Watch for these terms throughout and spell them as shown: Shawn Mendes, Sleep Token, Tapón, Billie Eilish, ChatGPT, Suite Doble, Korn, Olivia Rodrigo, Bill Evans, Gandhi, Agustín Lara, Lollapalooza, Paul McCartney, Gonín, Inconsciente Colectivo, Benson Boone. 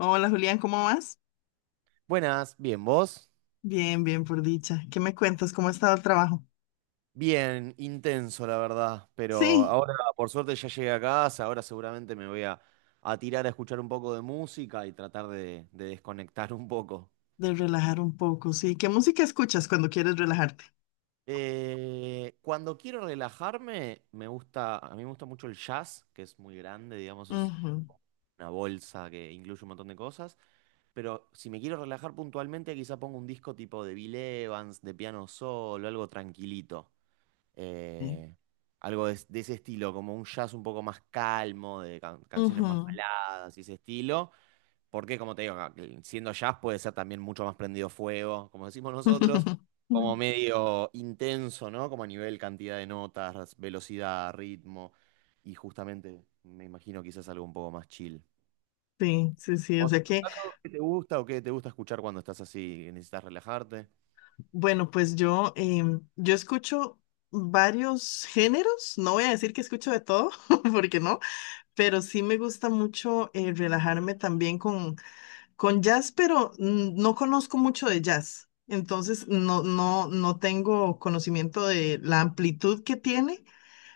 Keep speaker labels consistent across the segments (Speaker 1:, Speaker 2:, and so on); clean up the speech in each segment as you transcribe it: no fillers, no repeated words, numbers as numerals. Speaker 1: Hola Julián, ¿cómo vas?
Speaker 2: Buenas, bien, ¿vos?
Speaker 1: Bien, bien, por dicha. ¿Qué me cuentas? ¿Cómo ha estado el trabajo?
Speaker 2: Bien, intenso la verdad, pero
Speaker 1: Sí,
Speaker 2: ahora por suerte ya llegué a casa, ahora seguramente me voy a tirar a escuchar un poco de música y tratar de desconectar un poco.
Speaker 1: de relajar un poco, sí. ¿Qué música escuchas cuando quieres relajarte?
Speaker 2: Cuando quiero relajarme, me gusta, a mí me gusta mucho el jazz, que es muy grande, digamos, es
Speaker 1: Ujú,
Speaker 2: una bolsa que incluye un montón de cosas, pero si me quiero relajar puntualmente, quizá pongo un disco tipo de Bill Evans, de piano solo, algo tranquilito.
Speaker 1: sí.
Speaker 2: eh, Algo de ese estilo, como un jazz un poco más calmo, de canciones más
Speaker 1: Ujú.
Speaker 2: baladas y ese estilo, porque como te digo, siendo jazz puede ser también mucho más prendido fuego, como decimos nosotros, como medio intenso, ¿no? Como a nivel cantidad de notas, velocidad, ritmo, y justamente me imagino quizás algo un poco más chill.
Speaker 1: Sí, sí, sí. O
Speaker 2: ¿Vos
Speaker 1: sea
Speaker 2: en tu
Speaker 1: que,
Speaker 2: caso, qué te gusta o qué te gusta escuchar cuando estás así, que necesitas relajarte?
Speaker 1: bueno, pues yo escucho varios géneros. No voy a decir que escucho de todo, porque no, pero sí me gusta mucho relajarme también con jazz, pero no conozco mucho de jazz, entonces no tengo conocimiento de la amplitud que tiene.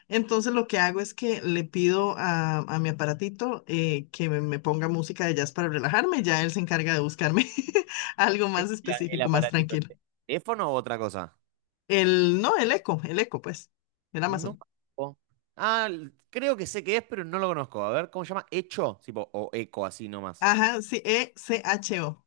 Speaker 1: Entonces lo que hago es que le pido a mi aparatito que me ponga música de jazz para relajarme, ya él se encarga de buscarme algo
Speaker 2: ¿Qué ¿Es
Speaker 1: más
Speaker 2: la- El
Speaker 1: específico, más
Speaker 2: aparatito, el
Speaker 1: tranquilo.
Speaker 2: teléfono o otra cosa?
Speaker 1: El, no, el eco, pues, el
Speaker 2: No
Speaker 1: Amazon.
Speaker 2: conozco. Ah, creo que sé qué es, pero no lo conozco. A ver, ¿cómo se llama? ¿Echo? Tipo, o eco, así nomás.
Speaker 1: Ajá, sí, Echo.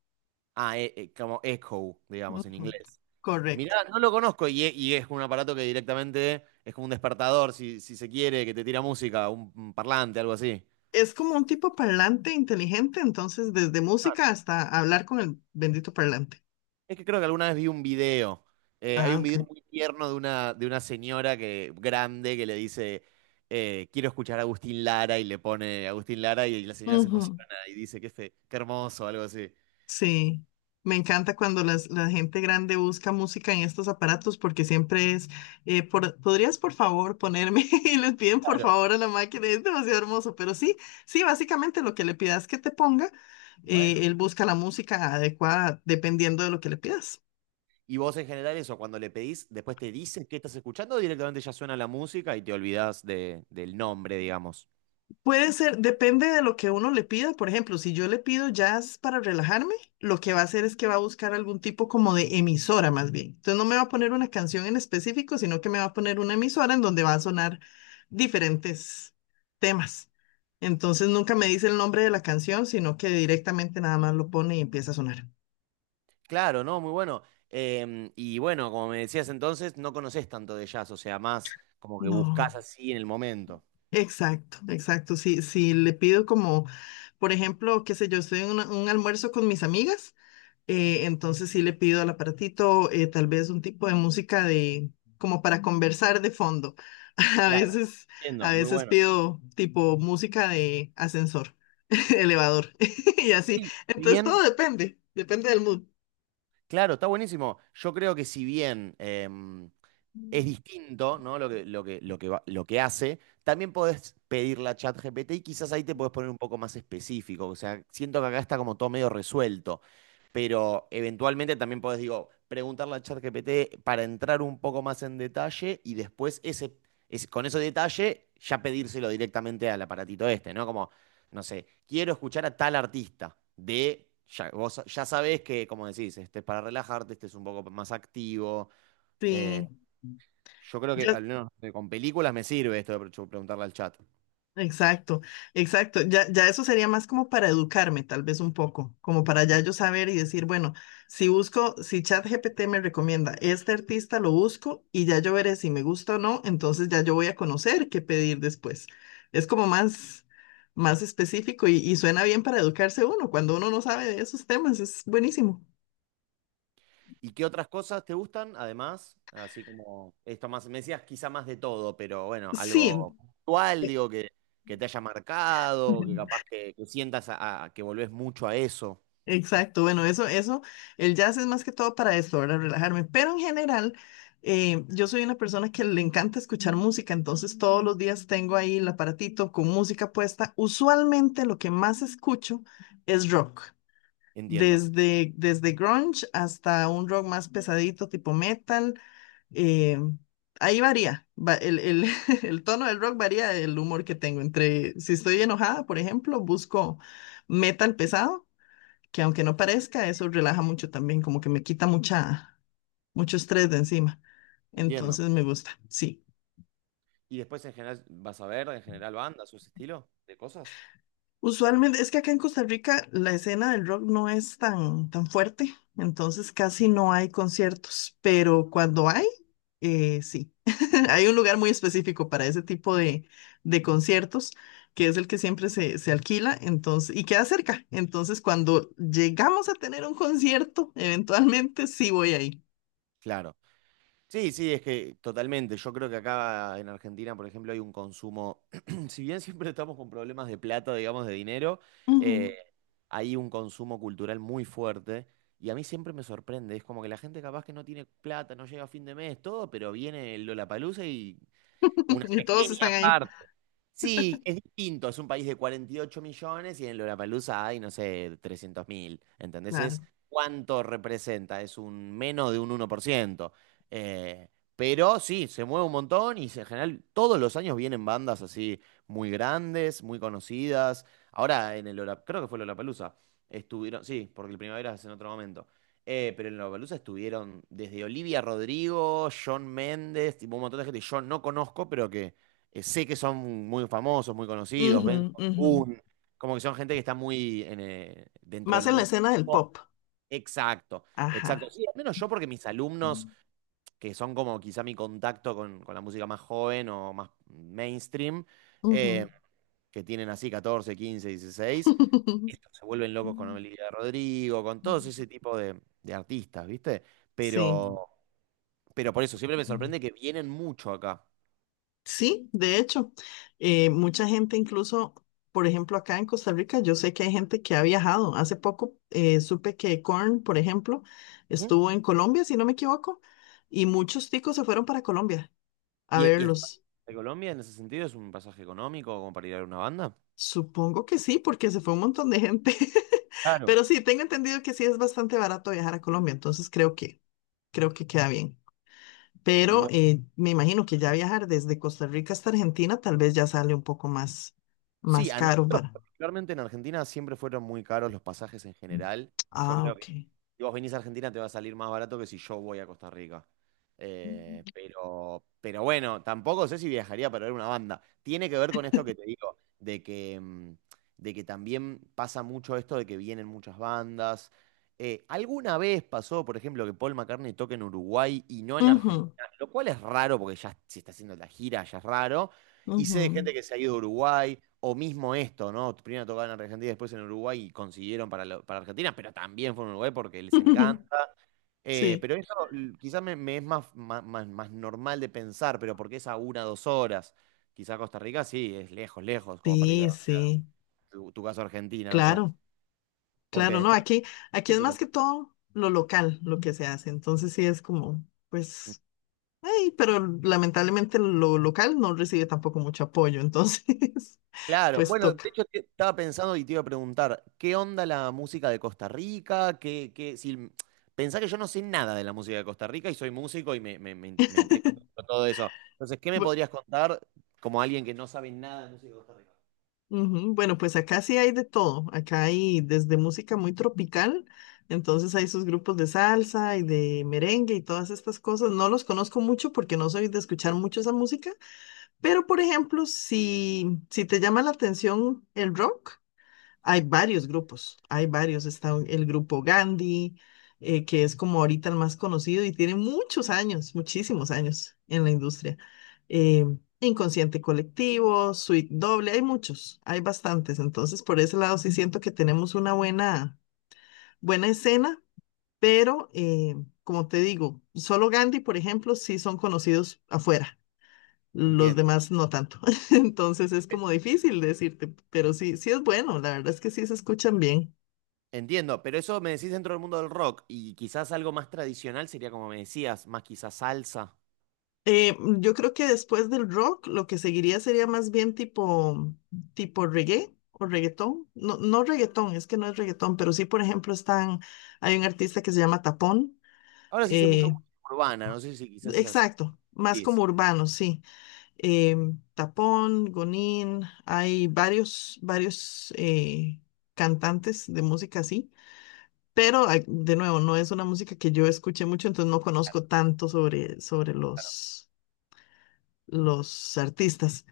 Speaker 2: Ah, como echo, digamos, en
Speaker 1: Ujú.
Speaker 2: inglés.
Speaker 1: Correcto.
Speaker 2: Mirá, no lo conozco y, y es un aparato que directamente es como un despertador, si, si se quiere, que te tira música, un parlante, algo así.
Speaker 1: Es como un tipo parlante inteligente, entonces desde música hasta hablar con el bendito parlante.
Speaker 2: Es que creo que alguna vez vi un video. Hay
Speaker 1: Ah,
Speaker 2: un video
Speaker 1: ok.
Speaker 2: muy tierno de una señora que, grande que le dice, quiero escuchar a Agustín Lara y le pone Agustín Lara y, la señora se
Speaker 1: Ujú.
Speaker 2: emociona y dice que, qué hermoso, algo así.
Speaker 1: Sí, me encanta cuando la gente grande busca música en estos aparatos porque siempre es, por- ¿podrías por favor ponerme? Y les piden por favor a la máquina, es demasiado hermoso, pero sí, sí, básicamente lo que le pidas que te ponga,
Speaker 2: Bueno.
Speaker 1: él busca la música adecuada dependiendo de lo que le pidas.
Speaker 2: Y vos en general eso, cuando le pedís, después te dice qué estás escuchando, o directamente ya suena la música y te olvidás del nombre, digamos.
Speaker 1: Puede ser, depende de lo que uno le pida. Por ejemplo, si yo le pido jazz para relajarme, lo que va a hacer es que va a buscar algún tipo como de emisora más bien. Entonces no me va a poner una canción en específico, sino que me va a poner una emisora en donde va a sonar diferentes temas. Entonces nunca me dice el nombre de la canción, sino que directamente nada más lo pone y empieza a sonar.
Speaker 2: Claro, ¿no? Muy bueno. Y bueno, como me decías entonces, no conoces tanto de jazz, o sea, más como que
Speaker 1: No,
Speaker 2: buscás así en el momento.
Speaker 1: exacto, exacto. Si le pido como, por ejemplo, qué sé yo, estoy en un almuerzo con mis amigas. Entonces sí le pido al aparatito tal vez un tipo de música de como para conversar de fondo. A
Speaker 2: Claro,
Speaker 1: veces, a
Speaker 2: entiendo, muy
Speaker 1: veces
Speaker 2: bueno.
Speaker 1: pido tipo música de ascensor, elevador y así. Entonces todo
Speaker 2: Bien,
Speaker 1: depende del mood.
Speaker 2: claro, está buenísimo. Yo creo que si bien es distinto, ¿no? Lo que hace. También podés pedirla a ChatGPT y quizás ahí te podés poner un poco más específico. O sea, siento que acá está como todo medio resuelto. Pero eventualmente también podés, digo, preguntarle a ChatGPT para entrar un poco más en detalle y después con ese detalle ya pedírselo directamente al aparatito este, ¿no? Como, no sé, quiero escuchar a tal artista de. Ya, vos ya sabés que, como decís, este es para relajarte, este es un poco más activo. eh,
Speaker 1: Sí.
Speaker 2: yo creo que
Speaker 1: Ya-
Speaker 2: al menos con películas me sirve esto de yo preguntarle al chat.
Speaker 1: Exacto, exacto. Ya, ya eso sería más como para educarme, tal vez un poco, como para ya yo saber y decir, bueno, si busco, si ChatGPT me recomienda este artista, lo busco y ya yo veré si me gusta o no, entonces ya yo voy a conocer qué pedir después. Es como más específico y suena bien para educarse uno. Cuando uno no sabe de esos temas, es buenísimo.
Speaker 2: ¿Y qué otras cosas te gustan? Además, así como esto más, me decías quizá más de todo, pero bueno,
Speaker 1: Sí.
Speaker 2: algo puntual, digo, que te haya marcado, que capaz que sientas que volvés mucho a eso.
Speaker 1: Exacto, bueno, eso, el jazz es más que todo para esto, para relajarme, pero en general, yo soy una persona que le encanta escuchar música, entonces todos los días tengo ahí el aparatito con música puesta. Usualmente lo que más escucho es rock,
Speaker 2: Entiendo,
Speaker 1: desde grunge hasta un rock más pesadito, tipo metal, eh, ahí varía, el tono del rock varía del humor que tengo, entre si estoy enojada, por ejemplo, busco metal pesado que aunque no parezca, eso relaja mucho también, como que me quita mucho estrés de encima.
Speaker 2: entiendo.
Speaker 1: Entonces me gusta, sí.
Speaker 2: Y después en general, ¿vas a ver en general bandas o ese estilo de cosas?
Speaker 1: Usualmente, es que acá en Costa Rica la escena del rock no es tan fuerte, entonces casi no hay conciertos, pero cuando hay, sí. Hay un lugar muy específico para ese tipo de conciertos, que es el que siempre se alquila, entonces, y queda cerca. Entonces, cuando llegamos a tener un concierto, eventualmente sí voy ahí.
Speaker 2: Claro. Sí, sí, es que totalmente. Yo creo que acá en Argentina, por ejemplo, hay un consumo, si bien siempre estamos con problemas de plata, digamos, de dinero, eh,
Speaker 1: Ujú.
Speaker 2: hay un consumo cultural muy fuerte y a mí siempre me sorprende. Es como que la gente capaz que no tiene plata, no llega a fin de mes, todo, pero viene el Lollapalooza y una
Speaker 1: Y todos están
Speaker 2: pequeña
Speaker 1: ahí.
Speaker 2: parte. Sí, es distinto, es un país de 48 millones y en Lollapalooza hay, no sé, 300 mil, ¿entendés?
Speaker 1: Claro.
Speaker 2: Es cuánto representa, es un menos de un 1%. Eh, pero sí, se mueve un montón y en general todos los años vienen bandas así muy grandes, muy conocidas. Ahora en el Lola, creo que fue Lollapalooza, estuvieron, sí, porque el Primavera es en otro momento. Pero en Lollapalooza estuvieron desde Olivia Rodrigo, Shawn Mendes, tipo un montón de gente que yo no conozco, pero que sé que son muy famosos, muy conocidos,
Speaker 1: Ujú,
Speaker 2: Benson
Speaker 1: ujú.
Speaker 2: Boone, como que son gente que está muy en, dentro
Speaker 1: Más
Speaker 2: del
Speaker 1: en la
Speaker 2: mundo
Speaker 1: escena del
Speaker 2: pop.
Speaker 1: pop.
Speaker 2: Exacto, exacto.
Speaker 1: Ajá.
Speaker 2: Sí, al menos yo porque mis alumnos, que son como quizá mi contacto con la música más joven o más mainstream, eh,
Speaker 1: Ujú.
Speaker 2: que tienen así 14, 15, 16, estos se vuelven locos con Olivia Rodrigo, con todos ese tipo de artistas, ¿viste?
Speaker 1: Sí.
Speaker 2: Pero, pero por eso siempre me sorprende que vienen mucho acá.
Speaker 1: Sí, de hecho, mucha gente incluso, por ejemplo, acá en Costa Rica, yo sé que hay gente que ha viajado. Hace poco supe que Korn, por ejemplo, estuvo en Colombia, si no me equivoco, y muchos ticos se fueron para Colombia a
Speaker 2: ¿Y,
Speaker 1: verlos.
Speaker 2: de Colombia en ese sentido es un pasaje económico como para ir a ver una banda?
Speaker 1: Supongo que sí, porque se fue un montón de gente.
Speaker 2: Claro,
Speaker 1: Pero sí, tengo entendido que sí es bastante barato viajar a Colombia, entonces creo que queda bien. Pero
Speaker 2: muy.
Speaker 1: me imagino que ya viajar desde Costa Rica hasta Argentina tal vez ya sale un poco
Speaker 2: Sí,
Speaker 1: más
Speaker 2: a
Speaker 1: caro
Speaker 2: nosotros,
Speaker 1: para...
Speaker 2: particularmente en Argentina, siempre fueron muy caros los pasajes en general. Yo
Speaker 1: Ah,
Speaker 2: creo que
Speaker 1: ok.
Speaker 2: si vos venís a Argentina te va a salir más barato que si yo voy a Costa Rica. Pero bueno, tampoco sé si viajaría para ver una banda. Tiene que ver con esto que te digo, de que, de que también pasa mucho esto de que vienen muchas bandas. ¿Alguna vez pasó, por ejemplo, que Paul McCartney toque en Uruguay y no en
Speaker 1: Ujú,
Speaker 2: Argentina? Lo cual es raro porque ya si está haciendo la gira, ya es raro. Y sé de
Speaker 1: ujú.
Speaker 2: gente que se ha ido a Uruguay, o mismo esto, ¿no? Primero tocaban en Argentina, después en Uruguay y consiguieron para, para Argentina, pero también fueron a Uruguay porque les encanta.
Speaker 1: Sí,
Speaker 2: Pero eso quizás me, más, más normal de pensar, pero porque es a una o dos horas. Quizás Costa Rica sí, es lejos, lejos, como para ir a
Speaker 1: sí, sí,
Speaker 2: tu, tu caso a Argentina, no sé.
Speaker 1: claro,
Speaker 2: Porque
Speaker 1: claro, no,
Speaker 2: después.
Speaker 1: aquí es más que todo lo local, lo que se hace, entonces sí es como, pues, Ay, pero lamentablemente lo local no recibe tampoco mucho apoyo, entonces
Speaker 2: Claro,
Speaker 1: pues
Speaker 2: bueno, de
Speaker 1: toca.
Speaker 2: hecho estaba pensando y te iba a preguntar, ¿qué onda la música de Costa Rica? ¿Qué, qué, si, m- Pensá que yo no sé nada de la música de Costa Rica y soy músico y me, me intriga mucho todo eso. Entonces, ¿qué me
Speaker 1: Bu-
Speaker 2: podrías contar como alguien que no sabe nada de música de Costa Rica?
Speaker 1: ujú. Bueno, pues acá sí hay de todo. Acá hay desde música muy tropical, entonces hay sus grupos de salsa y de merengue y todas estas cosas. No los conozco mucho porque no soy de escuchar mucho esa música, pero por ejemplo, si te llama la atención el rock, hay varios grupos, hay varios. Está el grupo Gandhi, que es como ahorita el más conocido y tiene muchos años, muchísimos años en la industria. Eh, Inconsciente Colectivo, Suite Doble, hay muchos, hay bastantes. Entonces, por ese lado sí siento que tenemos una buena, buena escena, pero como te digo, solo Gandhi, por ejemplo, sí son conocidos afuera. Los
Speaker 2: Entiendo,
Speaker 1: demás no tanto. Entonces es como difícil decirte, pero sí, sí es bueno, la verdad es que sí se escuchan bien.
Speaker 2: entiendo, pero eso me decís dentro del mundo del rock y quizás algo más tradicional sería como me decías, más quizás salsa.
Speaker 1: Yo creo que después del rock, lo que seguiría sería más bien tipo reggae o reggaetón. No, no reggaetón, es que no es reggaetón, pero sí, por ejemplo, están, hay un artista que se llama Tapón.
Speaker 2: Ahora sí sé mucho
Speaker 1: eh,
Speaker 2: música urbana, no sé si quizás es el salsa.
Speaker 1: exacto, más como urbano, sí. Tapón, Gonín, hay varios cantantes de música así. Pero, ah, de nuevo, no es una música que yo escuché mucho, entonces no conozco tanto sobre los artistas.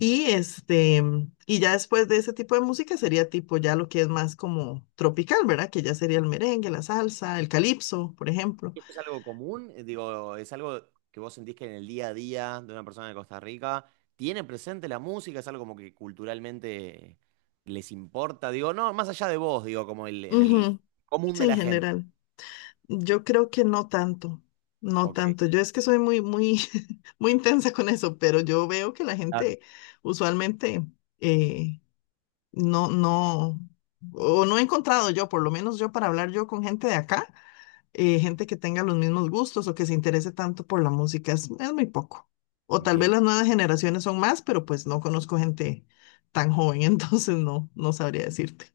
Speaker 1: Y este, y ya después de ese tipo de música sería tipo ya lo que es más como tropical, ¿verdad? Que ya sería el merengue, la salsa, el calipso, por ejemplo.
Speaker 2: ¿Esto es algo común? Digo, ¿es algo que vos sentís que en el día a día de una persona de Costa Rica tiene presente la música? ¿Es algo como que culturalmente les importa? Digo, no, más allá de vos, digo, como el, en el
Speaker 1: Ujú.
Speaker 2: común
Speaker 1: Sí,
Speaker 2: de
Speaker 1: en
Speaker 2: la gente.
Speaker 1: general. Yo creo que no tanto, no
Speaker 2: Ok,
Speaker 1: tanto. Yo es que soy muy, muy, muy intensa con eso, pero yo veo que la
Speaker 2: claro.
Speaker 1: gente usualmente eh, no, no, o no he encontrado yo, por lo menos yo para hablar yo con gente de acá gente que tenga los mismos gustos o que se interese tanto por la música. Es muy poco. O tal vez
Speaker 2: Entiendo.
Speaker 1: las nuevas generaciones son más, pero pues no conozco gente tan joven, entonces no, no sabría decirte.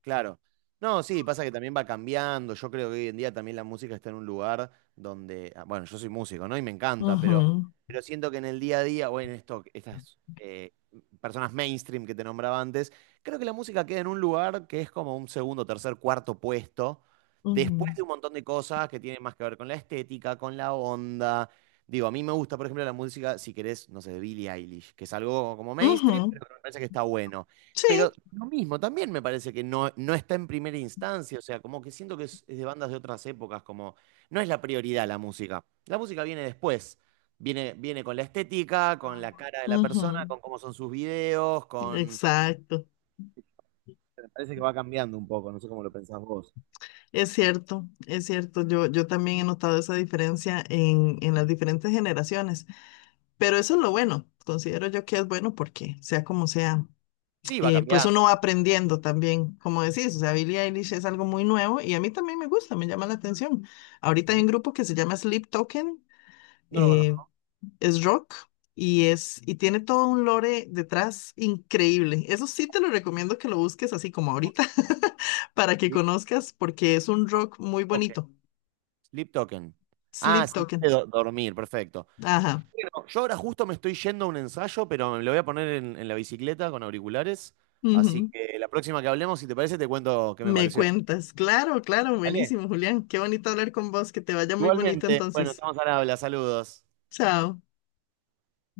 Speaker 2: Claro. No, sí, pasa que también va cambiando. Yo creo que hoy en día también la música está en un lugar donde, ah, bueno, yo soy músico, ¿no? Y me encanta,
Speaker 1: Ujú,
Speaker 2: pero siento que en el día a día, o en esto, estas personas mainstream que te nombraba antes, creo que la música queda en un lugar que es como un segundo, tercer, cuarto puesto, después
Speaker 1: ujú,
Speaker 2: de un montón de cosas que tienen más que ver con la estética, con la onda. Digo, a mí me gusta, por ejemplo, la música, si querés, no sé, de Billie Eilish, que es algo como mainstream,
Speaker 1: ujú.
Speaker 2: pero que me parece que está bueno.
Speaker 1: Sí,
Speaker 2: Pero lo mismo, también me parece que no, no está en primera instancia, o sea, como que siento que es de bandas de otras épocas, como no es la prioridad la música. La música viene después, viene, viene con la estética, con la cara de la persona,
Speaker 1: ujú,
Speaker 2: con cómo son sus videos, con...
Speaker 1: exacto.
Speaker 2: Me parece que va cambiando un poco, no sé cómo lo pensás vos.
Speaker 1: Es cierto, es cierto. Yo también he notado esa diferencia en las diferentes generaciones, pero eso es lo bueno. Considero yo que es bueno porque sea como sea.
Speaker 2: Sí, va
Speaker 1: Pues
Speaker 2: cambiando.
Speaker 1: uno va aprendiendo también, como decís, o sea, Billie Eilish es algo muy nuevo y a mí también me gusta, me llama la atención. Ahorita hay
Speaker 2: Ujú.
Speaker 1: un grupo que se llama Sleep Token,
Speaker 2: No lo
Speaker 1: eh,
Speaker 2: conozco.
Speaker 1: es rock y es y tiene todo un lore detrás increíble. Eso sí te lo recomiendo que lo busques así como ahorita para que
Speaker 2: Sleep
Speaker 1: conozcas porque es un rock muy
Speaker 2: Token.
Speaker 1: bonito.
Speaker 2: Sleep Token. Ah,
Speaker 1: Sleep
Speaker 2: Sleep de
Speaker 1: Token.
Speaker 2: dormir, perfecto.
Speaker 1: Ajá.
Speaker 2: Bueno, yo ahora justo me estoy yendo a un ensayo, pero me lo voy a poner en la bicicleta con auriculares. Así
Speaker 1: Ujú.
Speaker 2: que la próxima que hablemos, si te parece, te cuento qué me
Speaker 1: Me
Speaker 2: pareció.
Speaker 1: cuentas. Claro, claro,
Speaker 2: ¿Vale?
Speaker 1: buenísimo, Julián. Qué bonito hablar con vos, que te vaya muy bonito
Speaker 2: Igualmente. Bueno,
Speaker 1: entonces.
Speaker 2: estamos al habla. Saludos.
Speaker 1: Chao.